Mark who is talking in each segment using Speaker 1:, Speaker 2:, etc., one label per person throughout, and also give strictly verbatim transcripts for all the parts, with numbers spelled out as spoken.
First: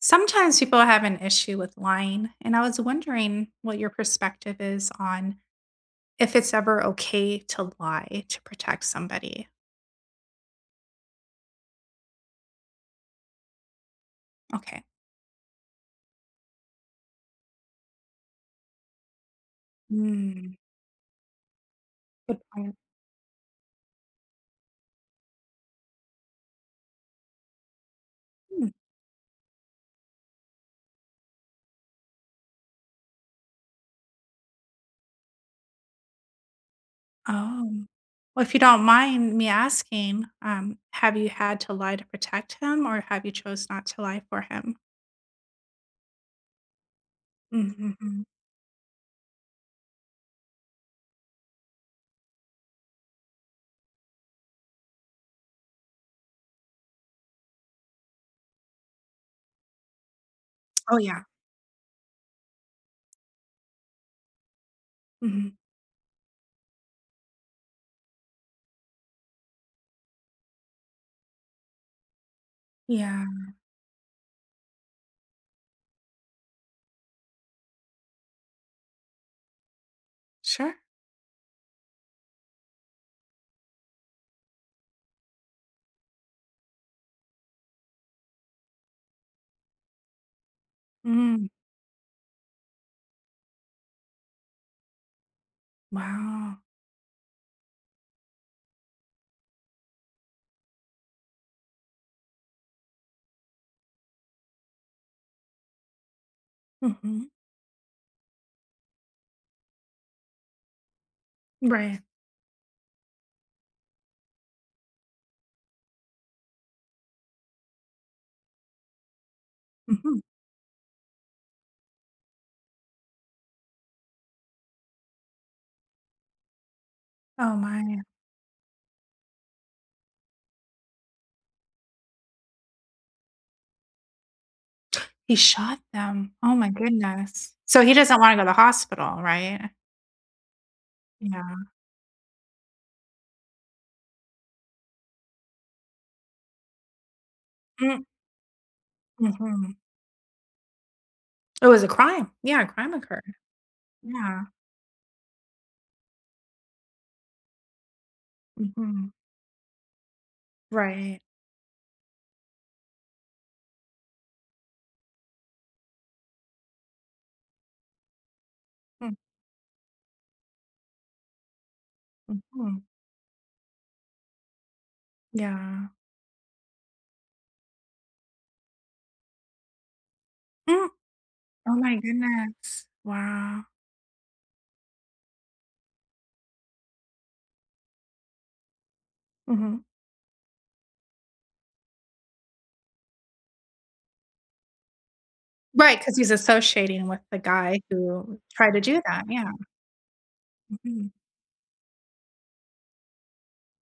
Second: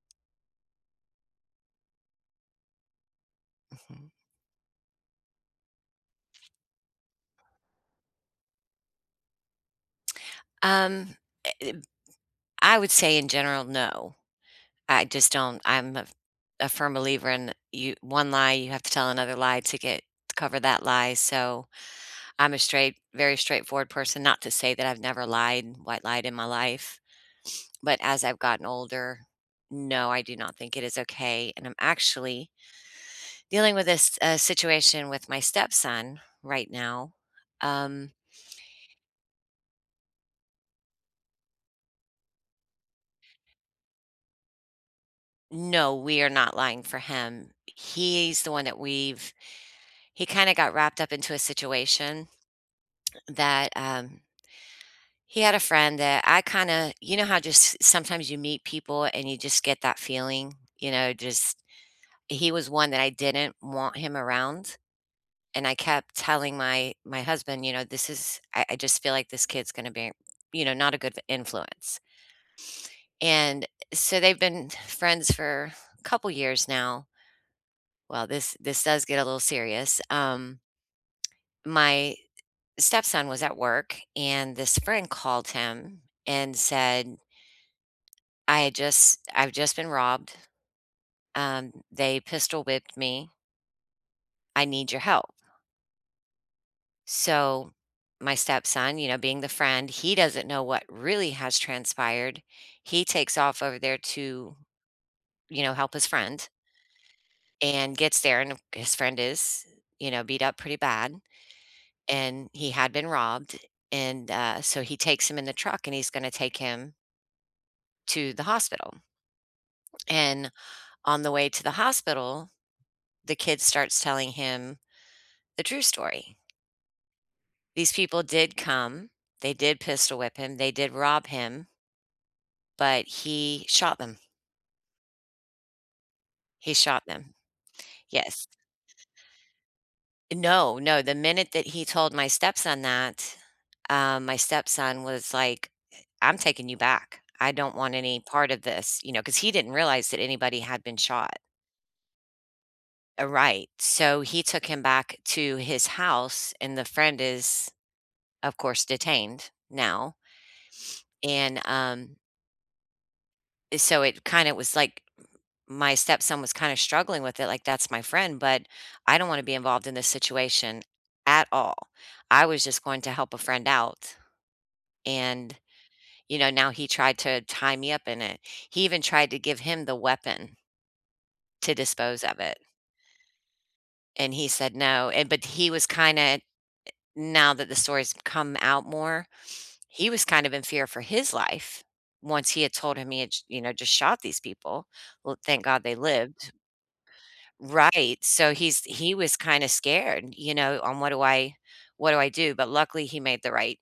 Speaker 1: Sometimes people have an issue with lying, and I was wondering what your
Speaker 2: Mhm.
Speaker 1: perspective is on if it's ever okay to lie to protect somebody.
Speaker 2: Um, I would say in general, no.
Speaker 1: Okay.
Speaker 2: I just don't I'm a a firm believer in you one lie, you have to tell another lie to get to
Speaker 1: Mm,
Speaker 2: cover that lie, so
Speaker 1: good
Speaker 2: I'm a
Speaker 1: point.
Speaker 2: straight very straightforward person, not to say that I've never lied, white lied in my life, but as I've gotten
Speaker 1: Mm.
Speaker 2: older, no, I do not think it is okay, and I'm actually dealing with this, uh, situation with my stepson right now.
Speaker 1: Oh.
Speaker 2: um
Speaker 1: Well, if you don't mind me asking, um, have you had to lie to protect him or have you chose not to lie for him?
Speaker 2: No, we are not lying for him.
Speaker 1: Mm-hmm.
Speaker 2: He's the one that we've He kinda got wrapped up into a situation that, um, he had a friend that I kinda you know how just sometimes you meet people and you just get that feeling, you
Speaker 1: Oh,
Speaker 2: know?
Speaker 1: yeah.
Speaker 2: Just He was one that I didn't want him around,
Speaker 1: Hmm.
Speaker 2: and I kept telling my my husband, you know, "This is I I just feel like this kid's gonna be, you know, not a good influence."
Speaker 1: Yeah.
Speaker 2: And so they've been friends for a couple years now. Well, this this does get a little serious. Um,
Speaker 1: Sure.
Speaker 2: my stepson was at work, and this friend called him and said, "I had just I've just been robbed.
Speaker 1: Mm,
Speaker 2: Um, they pistol whipped me. I need your help."
Speaker 1: wow.
Speaker 2: So, my stepson, you know, being the friend, he doesn't know what really has transpired. He takes off over there to, you know, help his friend
Speaker 1: Hmm.
Speaker 2: and gets there, and his friend is, you know, beat up pretty bad
Speaker 1: Right.
Speaker 2: and he had been robbed. And uh, so he takes him in the truck and he's going to take him to the hospital.
Speaker 1: Hmm.
Speaker 2: And on the way to the hospital, the kid starts telling him the true story.
Speaker 1: Oh,
Speaker 2: These
Speaker 1: my.
Speaker 2: people did come, they did pistol whip him, they did rob him, but he shot them.
Speaker 1: He shot them? Oh my
Speaker 2: He shot them.
Speaker 1: goodness. So he doesn't wanna go to
Speaker 2: Yes.
Speaker 1: the hospital, right?
Speaker 2: No, no, the minute that
Speaker 1: Yeah.
Speaker 2: he told my stepson that, um, my stepson was like, "I'm taking you back. I don't want
Speaker 1: Mm,
Speaker 2: any part of this," you know, because he
Speaker 1: mhm.
Speaker 2: didn't realize that anybody had been shot.
Speaker 1: It was a crime. Yeah, a crime
Speaker 2: Uh,
Speaker 1: occurred.
Speaker 2: right, so he
Speaker 1: Yeah.
Speaker 2: took him back to his house, and the friend is, of course,
Speaker 1: Mhm.
Speaker 2: detained now,
Speaker 1: Right.
Speaker 2: and, um, eh, so it kinda was like my stepson was kinda struggling with it, like, "That's my friend, but
Speaker 1: Mm,
Speaker 2: I don't wanna be involved in this situation at all. I was
Speaker 1: mhm.
Speaker 2: just going to help a friend out." And,
Speaker 1: Yeah.
Speaker 2: you know, now he tried to tie me up in it. He even tried to give him the weapon
Speaker 1: Mm.
Speaker 2: to
Speaker 1: Oh my
Speaker 2: dispose of it,
Speaker 1: goodness. Wow.
Speaker 2: and he said no, and but he was kinda now that the story's come out more,
Speaker 1: Mhm.
Speaker 2: he was kind of in fear for his life once he had told him he had j you know, just shot these people. Well, thank God they
Speaker 1: Because he's
Speaker 2: lived.
Speaker 1: associating with the guy
Speaker 2: Right,
Speaker 1: who
Speaker 2: so
Speaker 1: tried to
Speaker 2: he's
Speaker 1: do
Speaker 2: he
Speaker 1: that,
Speaker 2: was
Speaker 1: yeah.
Speaker 2: kinda scared, you know, on
Speaker 1: Mhm.
Speaker 2: what do I what do I do? But luckily, he made the right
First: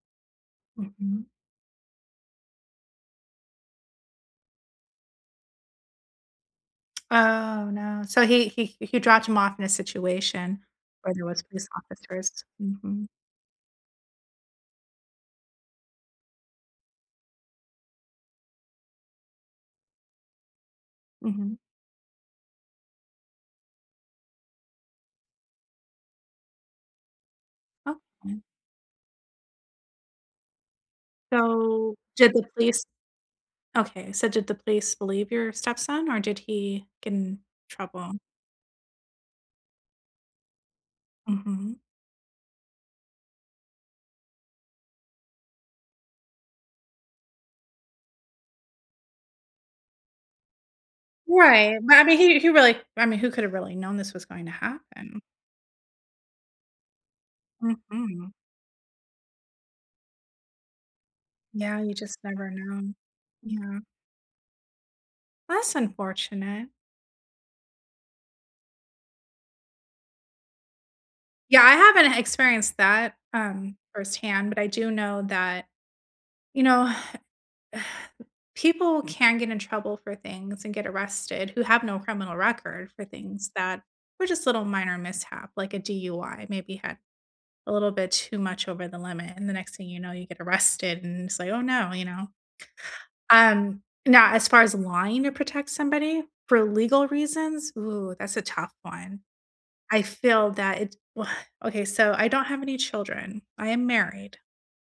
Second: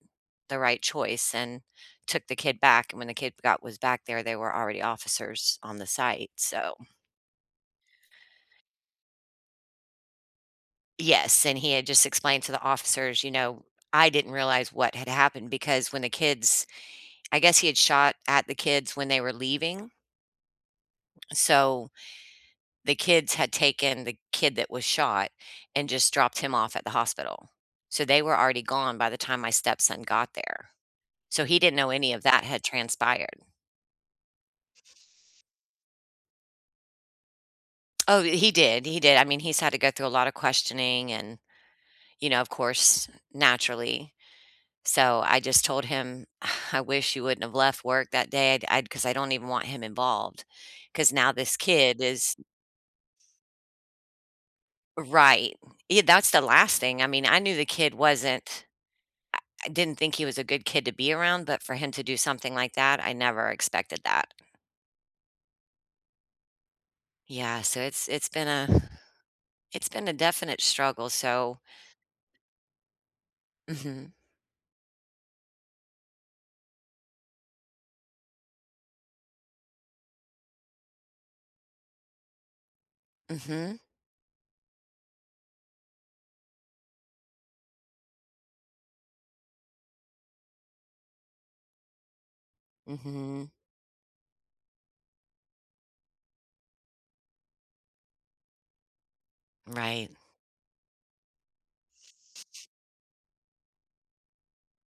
Speaker 2: the right
Speaker 1: Mhm.
Speaker 2: choice and took the kid back, and when the kid got was back there, they were already officers on the site, so
Speaker 1: Oh, no. So he he he dropped him off in a situation where there was
Speaker 2: yes, and
Speaker 1: police
Speaker 2: he had just explained
Speaker 1: officers.
Speaker 2: to the
Speaker 1: Mhm.
Speaker 2: officers, you know, I didn't realize what had happened because when the kids I guess he had shot at the kids when they were leaving,
Speaker 1: Mhm.
Speaker 2: so the kids had taken the kid that was shot and just dropped him off at the hospital. So they were
Speaker 1: Okay.
Speaker 2: already gone by the time my stepson got there. So he didn't know
Speaker 1: So,
Speaker 2: any of
Speaker 1: did the
Speaker 2: that had
Speaker 1: police
Speaker 2: transpired.
Speaker 1: okay, so did the police believe your stepson, or did he get in trouble?
Speaker 2: Oh, he did. He did. I mean, he's had to go through a lot of questioning and,
Speaker 1: Mhm.
Speaker 2: you know, of course, naturally. So I just told him, I wish you wouldn't have left work that day. I'd, I'd, cause I don't even want him involved. Cause now this
Speaker 1: Right, but
Speaker 2: kid
Speaker 1: I mean,
Speaker 2: is
Speaker 1: he he really I mean, who could have really known this was going to happen?
Speaker 2: Right. Yeah, that's the last thing. I mean, I knew the kid
Speaker 1: Mhm.
Speaker 2: wasn't didn't think he was a good kid to be around, but for
Speaker 1: Yeah,
Speaker 2: him
Speaker 1: you
Speaker 2: to do
Speaker 1: just never
Speaker 2: something like
Speaker 1: know.
Speaker 2: that, I never
Speaker 1: Yeah.
Speaker 2: expected that.
Speaker 1: That's unfortunate.
Speaker 2: Yeah, so it's it's been a it's been a definite struggle. So,
Speaker 1: Yeah, I haven't experienced that, um,
Speaker 2: mhm,
Speaker 1: firsthand, but I do know that, you know, people can get in trouble for things and get arrested who have no criminal record for things
Speaker 2: mhm,
Speaker 1: that were just little minor mishap, like a D U I, maybe had a little bit too much over the limit, and the next thing you know, you get arrested, and it's like, "Oh, no," you know?
Speaker 2: mhm,
Speaker 1: Um, now as far as lying to protect somebody for legal reasons, ooh, that's a tough one. I
Speaker 2: right,
Speaker 1: feel that it okay, so I don't have any children. I am married.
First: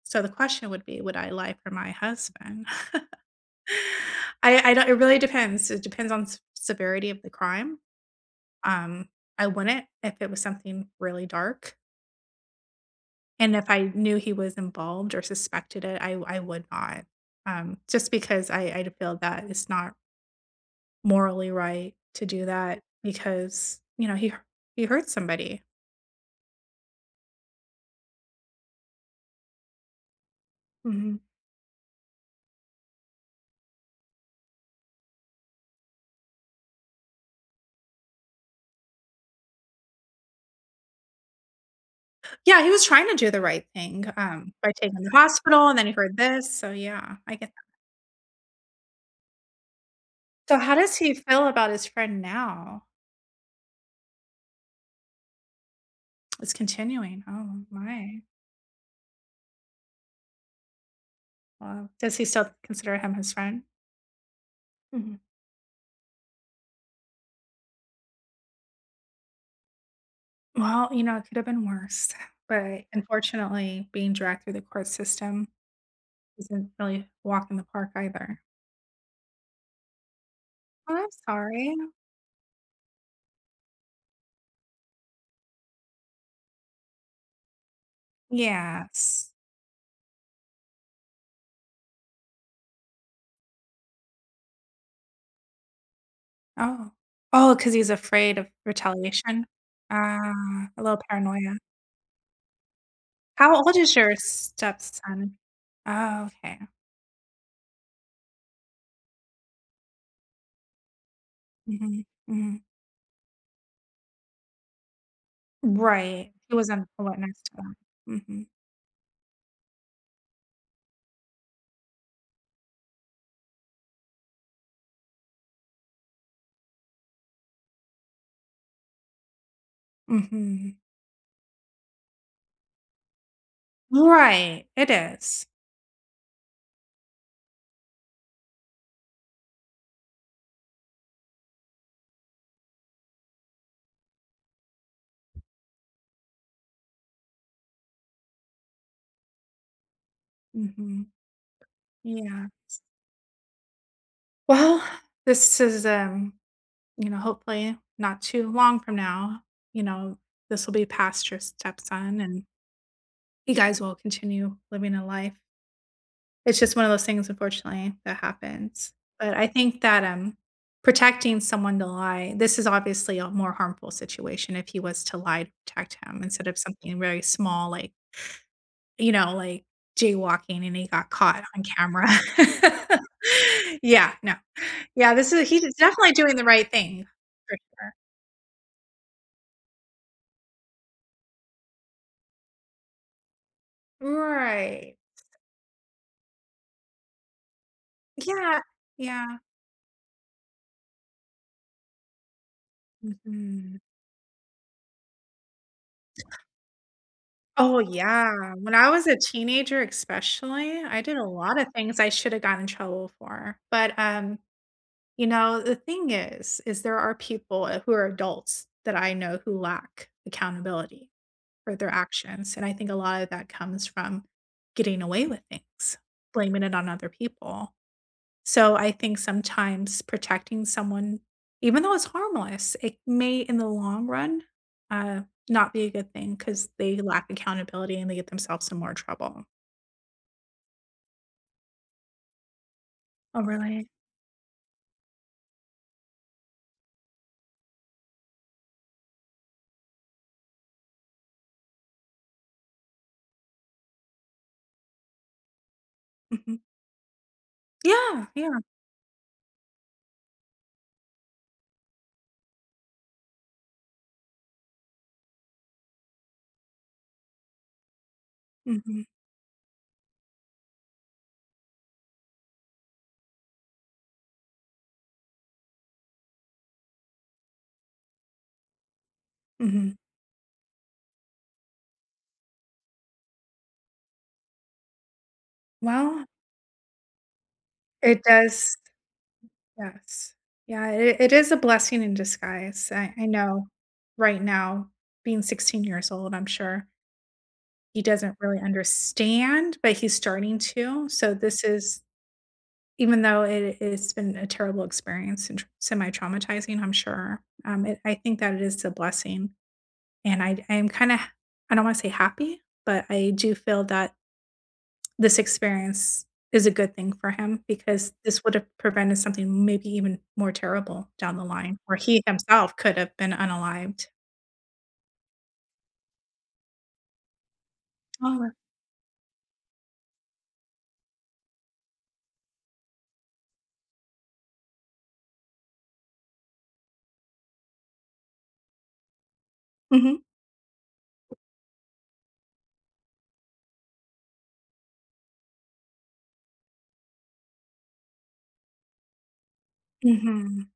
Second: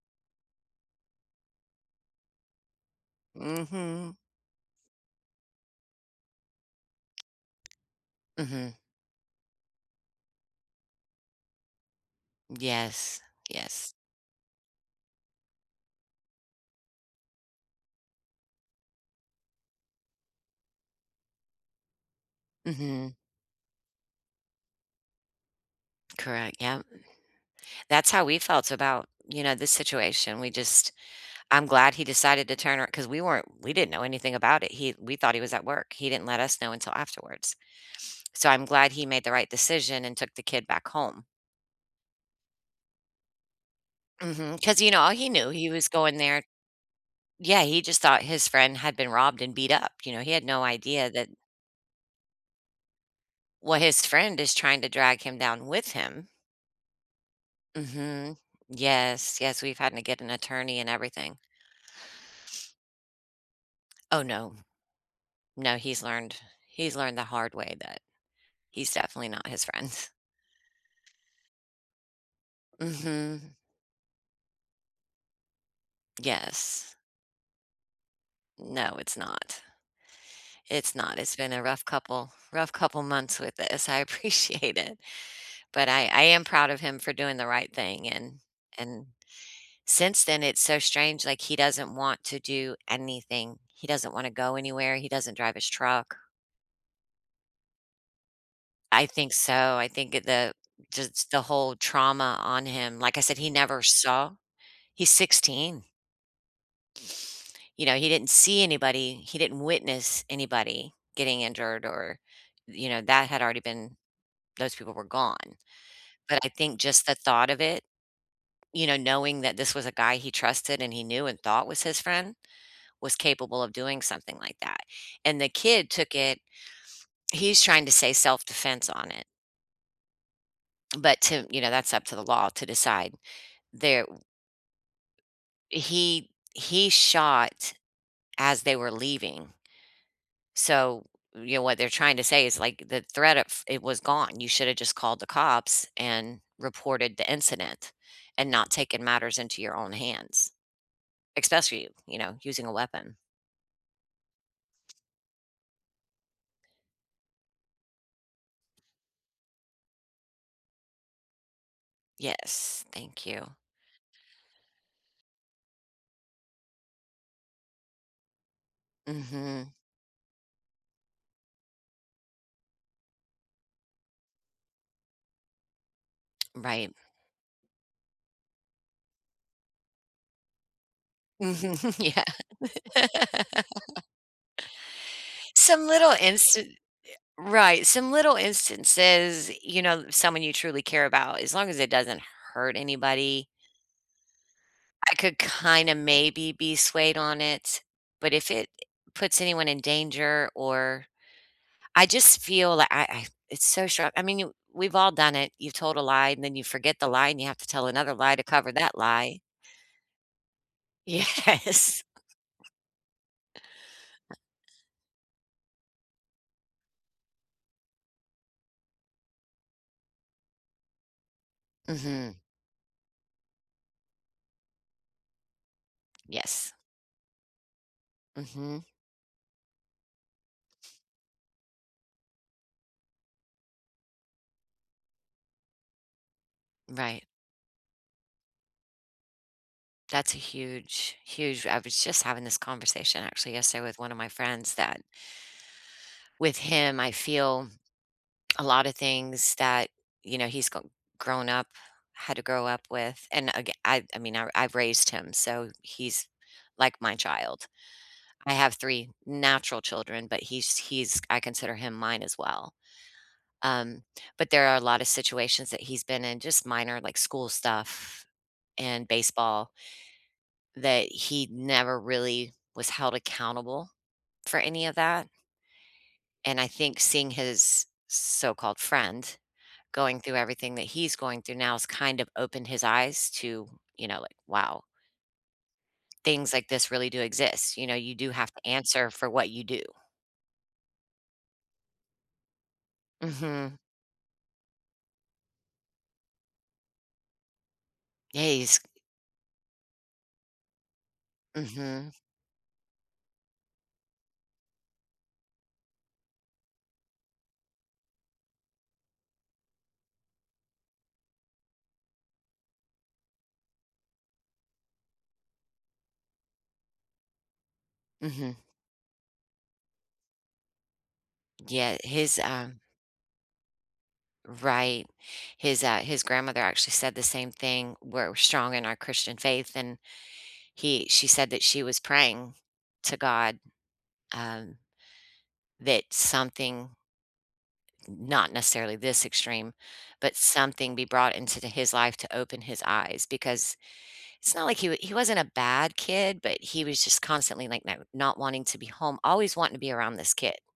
Speaker 1: So the question would be, would I lie for my husband?
Speaker 2: mhm,
Speaker 1: I I don't it really depends. It depends on s severity of the crime.
Speaker 2: mhm,
Speaker 1: Um, I wouldn't if it was something really dark,
Speaker 2: yes,
Speaker 1: and if I
Speaker 2: yes,
Speaker 1: knew he was involved or suspected it, I I would not. Um, just because I I feel that it's not morally right to do that
Speaker 2: mhm,
Speaker 1: because, you know, he he hurt somebody.
Speaker 2: correct. Yeah, that's how we felt about you know this situation. We just
Speaker 1: Mhm.
Speaker 2: I'm glad he decided to turn around because we weren't we didn't know anything about it. He We thought he was at work. He didn't let us know until afterwards. So I'm glad he made the right decision and took the kid back home.
Speaker 1: Yeah, he was trying to do the right thing, um, by
Speaker 2: Because you
Speaker 1: taking him to
Speaker 2: know,
Speaker 1: the
Speaker 2: he knew
Speaker 1: hospital,
Speaker 2: he
Speaker 1: and then
Speaker 2: was
Speaker 1: he
Speaker 2: going
Speaker 1: heard
Speaker 2: there.
Speaker 1: this, so yeah, I get that.
Speaker 2: Yeah, he just thought his friend had been robbed and beat up, you know, he had
Speaker 1: So
Speaker 2: no
Speaker 1: how does
Speaker 2: idea
Speaker 1: he
Speaker 2: that
Speaker 1: feel about his friend now?
Speaker 2: well, his friend is trying to drag him down with him.
Speaker 1: It's continuing. Oh my.
Speaker 2: Mhm. Yes, yes, we've had to get an attorney and everything.
Speaker 1: Wow. Does he still consider him his friend?
Speaker 2: Oh, no.
Speaker 1: Mhm.
Speaker 2: No, he's learned he's learned the hard way that he's definitely not his friend.
Speaker 1: Well, you know, it could have been worse, but
Speaker 2: Mhm.
Speaker 1: unfortunately, being dragged through the court system isn't
Speaker 2: Yes.
Speaker 1: really a walk in the park either.
Speaker 2: No, it's not.
Speaker 1: Oh,
Speaker 2: It's
Speaker 1: I'm
Speaker 2: not. It's been a
Speaker 1: sorry.
Speaker 2: rough couple rough couple months with this. I appreciate it. But I I am proud of him for doing the right thing, and and
Speaker 1: Yes.
Speaker 2: since then, it's so strange, like, he doesn't want to do anything. He doesn't wanna go anywhere, he doesn't drive his truck.
Speaker 1: Oh. Oh, because he's afraid of
Speaker 2: I think
Speaker 1: retaliation?
Speaker 2: so, I think it the
Speaker 1: Ah, a little
Speaker 2: just the
Speaker 1: paranoia.
Speaker 2: whole trauma on him, like I said, he
Speaker 1: How old
Speaker 2: never
Speaker 1: is your
Speaker 2: saw he's
Speaker 1: stepson?
Speaker 2: sixteen.
Speaker 1: Oh, okay.
Speaker 2: You know, he didn't see anybody, he didn't witness anybody getting injured
Speaker 1: Mhm,
Speaker 2: or,
Speaker 1: mhm.
Speaker 2: you know, that had already been those people were gone,
Speaker 1: Right.
Speaker 2: but I
Speaker 1: He
Speaker 2: think
Speaker 1: wasn't a
Speaker 2: just the
Speaker 1: witness
Speaker 2: thought
Speaker 1: to
Speaker 2: of
Speaker 1: that.
Speaker 2: it
Speaker 1: Mhm,
Speaker 2: you know, knowing that this was a guy he trusted and he knew and thought was his friend was capable of doing something like that. And the kid took it he's trying to say self-defense on it,
Speaker 1: mhm.
Speaker 2: but to you know, that's up to the law to decide. There
Speaker 1: Right, it is.
Speaker 2: he he shot as they were leaving. So, you know, what they're trying to say is like the threat of it was gone. You should have just called the cops and reported the incident and not taken matters into your own hands,
Speaker 1: Mhm.
Speaker 2: especially, you know,
Speaker 1: Yeah.
Speaker 2: using a weapon.
Speaker 1: Well, this is, um, you know, hopefully not too long from now, you know, this will be past your stepson and
Speaker 2: Yes, thank
Speaker 1: you
Speaker 2: you.
Speaker 1: guys will continue living a life. It's just one of those things, unfortunately, that happens. But I
Speaker 2: Mhm,
Speaker 1: think that um, protecting someone to lie, this is obviously a more harmful situation if he was to lie to protect him instead of
Speaker 2: right.
Speaker 1: something very small like, you know, like, jaywalking, and he got caught on
Speaker 2: Mhm,
Speaker 1: camera.
Speaker 2: yeah.
Speaker 1: Yeah, no. Yeah, this is he's
Speaker 2: Some
Speaker 1: definitely
Speaker 2: little
Speaker 1: doing the right
Speaker 2: instant
Speaker 1: thing, for
Speaker 2: Right, some little instances, you know, someone you truly care about, as long as it doesn't hurt anybody,
Speaker 1: sure. Right.
Speaker 2: I could kinda maybe be swayed on it, but if
Speaker 1: Yeah,
Speaker 2: it
Speaker 1: yeah.
Speaker 2: puts anyone in danger or I just feel like I I it's
Speaker 1: Mhm.
Speaker 2: so sharp I mean, you we've all done it. You've told a lie, and then you forget the lie, and you have to
Speaker 1: Oh,
Speaker 2: tell another lie to
Speaker 1: yeah.
Speaker 2: cover
Speaker 1: When I
Speaker 2: that
Speaker 1: was a
Speaker 2: lie.
Speaker 1: teenager especially, I did a lot of things
Speaker 2: Yes.
Speaker 1: I shoulda gotten in trouble for, but, um, you know, the thing is, is there are people uh, who are adults that I know who lack accountability for their
Speaker 2: Mhm.
Speaker 1: actions, and I think a lot of that comes from getting away with things, blaming it
Speaker 2: Yes.
Speaker 1: on other people. So
Speaker 2: Mhm.
Speaker 1: I think sometimes protecting someone, even though it's harmless, it may in the long run uh, not be a good thing because they
Speaker 2: Right.
Speaker 1: lack accountability and they get themselves in more trouble.
Speaker 2: That's a huge, huge I was just having this conversation
Speaker 1: Oh,
Speaker 2: actually yesterday
Speaker 1: really?
Speaker 2: with one of my friends that with him, I feel a lot of things that, you know, he's go- grown up, had to grow up with. And again, I, I mean, I, I've raised him, so he's
Speaker 1: Mhm.
Speaker 2: like my child.
Speaker 1: Yeah,
Speaker 2: I
Speaker 1: yeah.
Speaker 2: have three natural children, but he's, he's, I consider him mine as well. Um, but there are a lot of situations that he's been in, just minor like school stuff
Speaker 1: Mhm,
Speaker 2: and baseball that he never really was held accountable for any of that, and I think seeing his so-called friend
Speaker 1: mhm.
Speaker 2: going through everything that he's going through now has kind of opened his eyes to, you know, like, wow,
Speaker 1: Well,
Speaker 2: things like this really do exist, you know, you
Speaker 1: it
Speaker 2: do have to
Speaker 1: does
Speaker 2: answer for what you do.
Speaker 1: yes. Yeah, it it is a blessing in disguise. I I know
Speaker 2: Mhm.
Speaker 1: right now, being sixteen years old, I'm sure he doesn't
Speaker 2: Yeah,
Speaker 1: really
Speaker 2: he's
Speaker 1: understand, but he's starting to. So this is
Speaker 2: Mhm,
Speaker 1: even though it it's been a terrible experience and semi-traumatizing, I'm sure, um, it I think that it is a blessing, and I I am kinda I don't wanna say happy, but I do feel that this experience is a good thing for him because this
Speaker 2: mhm.
Speaker 1: would have prevented something maybe even more terrible down the line where
Speaker 2: Yeah,
Speaker 1: he
Speaker 2: his,
Speaker 1: himself
Speaker 2: um
Speaker 1: could have been unalived.
Speaker 2: right. His, uh his grandmother actually said the same thing, "We're
Speaker 1: Oh,
Speaker 2: strong in our Christian faith," and He she said that she was praying to God, um, that something not necessarily this extreme,
Speaker 1: mhm,
Speaker 2: but something be brought into the his life to open his eyes because it's not like he wa he wasn't a bad kid, but he was just constantly, like, not not wanting to be home, always wanting to be around this kid,
Speaker 1: mhm.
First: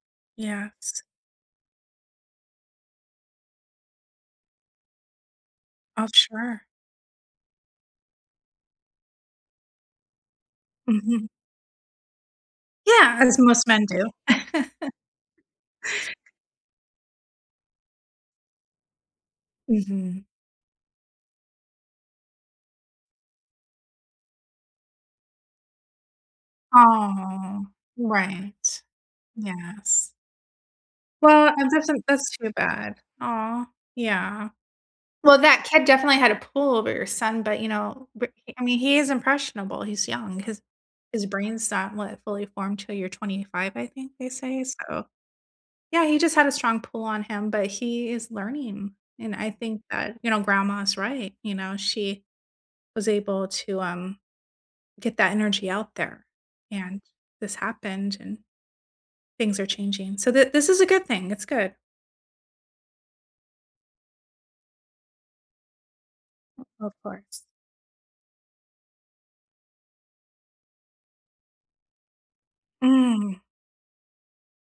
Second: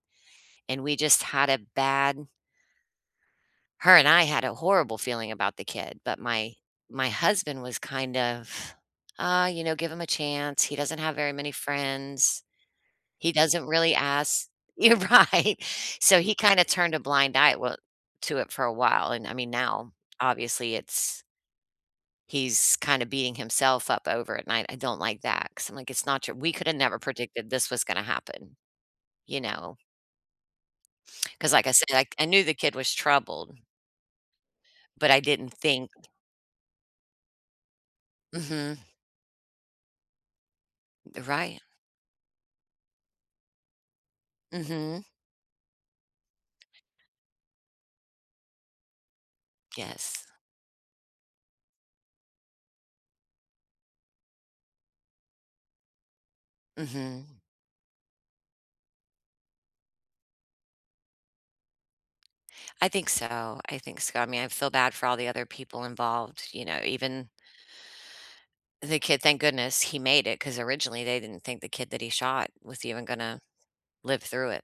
Speaker 2: and we
Speaker 1: Yes.
Speaker 2: just had a bad her and I had a horrible feeling about the kid,
Speaker 1: Oh,
Speaker 2: but my
Speaker 1: sure.
Speaker 2: my husband was kind of, "Uh, you know, give him a chance. He doesn't have
Speaker 1: Mhm.
Speaker 2: very many friends."
Speaker 1: Yeah,
Speaker 2: He
Speaker 1: as
Speaker 2: doesn't
Speaker 1: most men
Speaker 2: really
Speaker 1: do.
Speaker 2: ask You're right. So he kinda turned a blind eye well to it for a while, and I mean, now,
Speaker 1: Mhm.
Speaker 2: obviously, it's he's kinda beating himself up over it, and I I don't like that because 'cause I'm like, "It's not true. We coulda never predicted
Speaker 1: Oh,
Speaker 2: this was gonna happen,"
Speaker 1: right.
Speaker 2: you know?
Speaker 1: Yes. Well,
Speaker 2: Because, like
Speaker 1: and
Speaker 2: I said,
Speaker 1: that's
Speaker 2: I I
Speaker 1: that's
Speaker 2: knew
Speaker 1: too
Speaker 2: the kid was
Speaker 1: bad.
Speaker 2: troubled,
Speaker 1: Oh, yeah.
Speaker 2: but I
Speaker 1: Well,
Speaker 2: didn't
Speaker 1: that kid
Speaker 2: think
Speaker 1: definitely had a pull over your son, but, you know, but I
Speaker 2: Mhm.
Speaker 1: mean, he is impressionable, he's young, his his
Speaker 2: Right.
Speaker 1: brain's not, what, fully formed till you're twenty-five, I think they say,
Speaker 2: Mhm.
Speaker 1: so yeah, he just had a strong pull on him, but he is learning, and I think that,
Speaker 2: Yes.
Speaker 1: you know, grandma's right, you know, she was able to, um, get that energy out there, and
Speaker 2: Mhm.
Speaker 1: this happened, and things are changing, so th this is a good thing, it's good.
Speaker 2: I think so, I think so. I mean, I feel bad for all the other people involved, you know,
Speaker 1: Of
Speaker 2: even
Speaker 1: course.
Speaker 2: the kid, thank goodness he made it because originally they didn't think the kid that he shot was even gonna
Speaker 1: Mm,
Speaker 2: live through it.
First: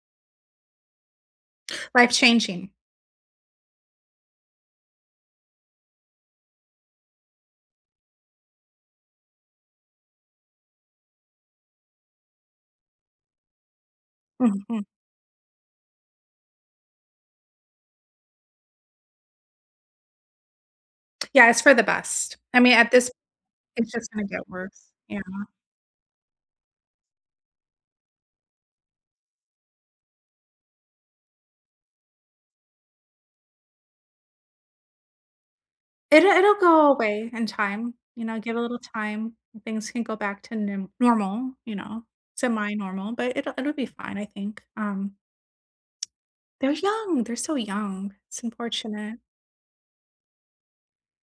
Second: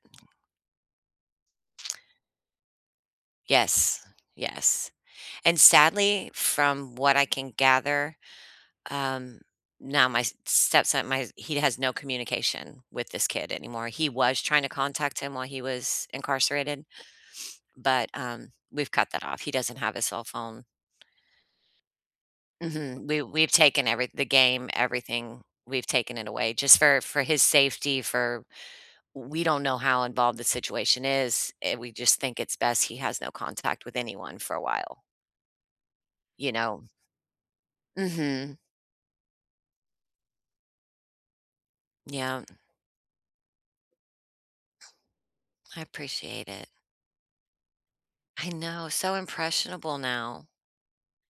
Speaker 1: life changing.
Speaker 2: Yes, yes, and sadly, from what I can gather, um, now my s stepson my he has no communication with this kid anymore. He was trying to
Speaker 1: Mhm.
Speaker 2: contact him while he was incarcerated, but, um, we've cut that off. He doesn't have a cell phone.
Speaker 1: Yeah, it's for the best. I mean, at
Speaker 2: Mhm,
Speaker 1: this
Speaker 2: we we've taken
Speaker 1: it's
Speaker 2: every
Speaker 1: just gonna
Speaker 2: the
Speaker 1: get
Speaker 2: game,
Speaker 1: worse, yeah.
Speaker 2: everything, we've taken it away just for for his safety, for we don't know how involved the situation is, and we just think it's best he has no contact with anyone for a while,
Speaker 1: It
Speaker 2: you
Speaker 1: it'll
Speaker 2: know?
Speaker 1: go away in time, you know, give
Speaker 2: Mhm.
Speaker 1: a little time, things can go back to nim normal, you know,
Speaker 2: Yeah,
Speaker 1: semi-normal, but it'll it'll be fine, I think, um,
Speaker 2: I appreciate it.
Speaker 1: they're young, they're so young, it's
Speaker 2: I know, so
Speaker 1: unfortunate.
Speaker 2: impressionable now,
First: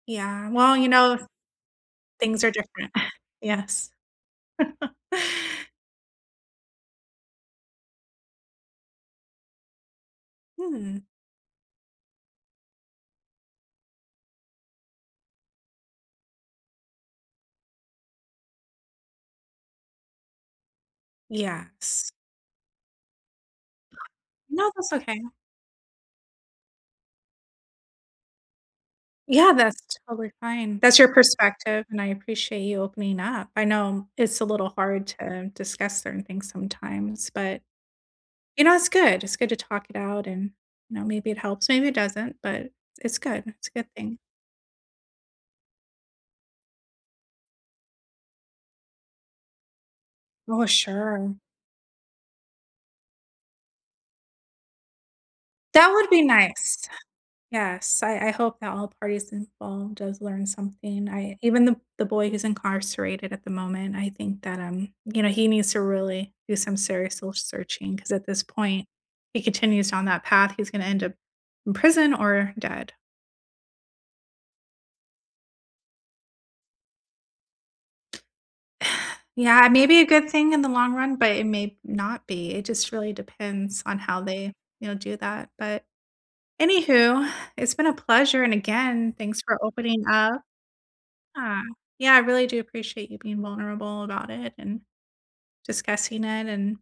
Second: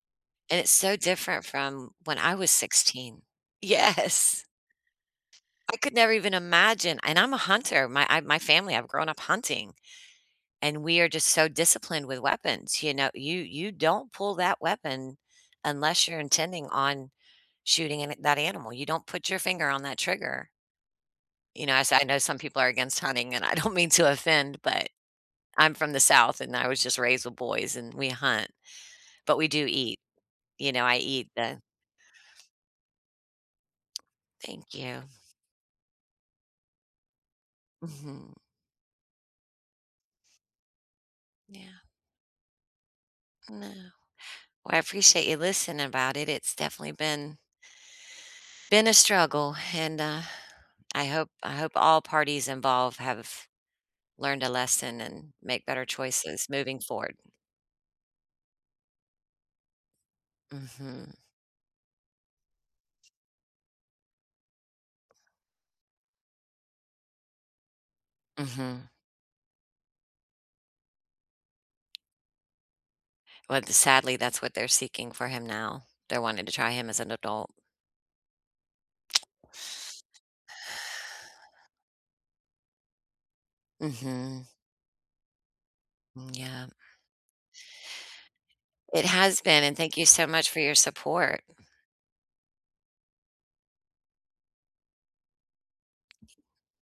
Speaker 1: Yeah,
Speaker 2: and it's
Speaker 1: well, you
Speaker 2: so
Speaker 1: know,
Speaker 2: different from when I
Speaker 1: things are
Speaker 2: was
Speaker 1: different.
Speaker 2: sixteen.
Speaker 1: Yes.
Speaker 2: Yes. I could never even imagine, and I'm a hunter, my I my family, I've grown up hunting, and
Speaker 1: Hmm,
Speaker 2: we are just so disciplined with weapons, you know? You you don't pull that weapon unless you're intending on shooting an that animal. You don't put your finger on that trigger. You know, I s- I
Speaker 1: yes.
Speaker 2: know some people are against hunting, and I don't mean to offend,
Speaker 1: No,
Speaker 2: but
Speaker 1: that's okay.
Speaker 2: I'm from the South, and I was just raised with boys, and we hunt, but we
Speaker 1: Yeah,
Speaker 2: do
Speaker 1: that's
Speaker 2: eat.
Speaker 1: totally
Speaker 2: You
Speaker 1: fine.
Speaker 2: know, I
Speaker 1: That's your
Speaker 2: eat the
Speaker 1: perspective, and I appreciate you opening up. I know it's a little
Speaker 2: thank you.
Speaker 1: hard to discuss certain things sometimes, but
Speaker 2: Mhm.
Speaker 1: you know, it's good. It's good to talk it out and, you know, maybe it helps,
Speaker 2: Yeah.
Speaker 1: maybe it doesn't, but it's good. It's
Speaker 2: No.
Speaker 1: a good thing.
Speaker 2: Well, I appreciate you listening about it. It's definitely been been a struggle, and, uh,
Speaker 1: Oh,
Speaker 2: I hope
Speaker 1: sure.
Speaker 2: I hope all parties involved have learned a lesson and make better
Speaker 1: That would be
Speaker 2: choices moving
Speaker 1: nice.
Speaker 2: forward.
Speaker 1: Yes, I I hope that all parties involved does learn something.
Speaker 2: Mhm.
Speaker 1: I even the the boy who's incarcerated at the moment, I think that, um, you know, he needs to really do some serious soul searching, because at this point,
Speaker 2: Mhm.
Speaker 1: he continues down that path, he's gonna end up in prison or dead.
Speaker 2: Well, sadly, that's what they're seeking for him now. They're wanting to try him as an adult.
Speaker 1: Yeah, it may be a good thing in the long run, but it may not be. It just really depends on how
Speaker 2: Mhm.
Speaker 1: they, you know, do that. But
Speaker 2: Yeah.
Speaker 1: anywho, it's been a pleasure, and
Speaker 2: It
Speaker 1: again, thanks
Speaker 2: has
Speaker 1: for
Speaker 2: been, and thank
Speaker 1: opening
Speaker 2: you so
Speaker 1: up.
Speaker 2: much for your support.
Speaker 1: Yeah. Yeah, I really do appreciate you being vulnerable about it and discussing it. And,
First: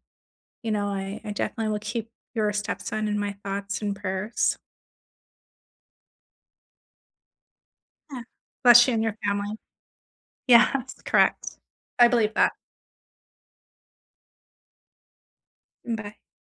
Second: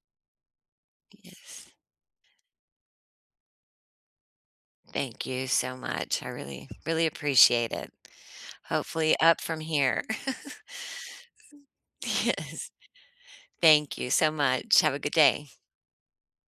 Speaker 1: you know, I, I
Speaker 2: Yes.
Speaker 1: definitely will keep your stepson in my thoughts and prayers.
Speaker 2: Thank you so much. I really, really appreciate it.
Speaker 1: Yeah. Bless you and
Speaker 2: Hopefully
Speaker 1: your
Speaker 2: up
Speaker 1: family.
Speaker 2: from here.
Speaker 1: Yes, correct. I believe that.
Speaker 2: Yes. Thank you so much. Have a good day.
Speaker 1: Bye.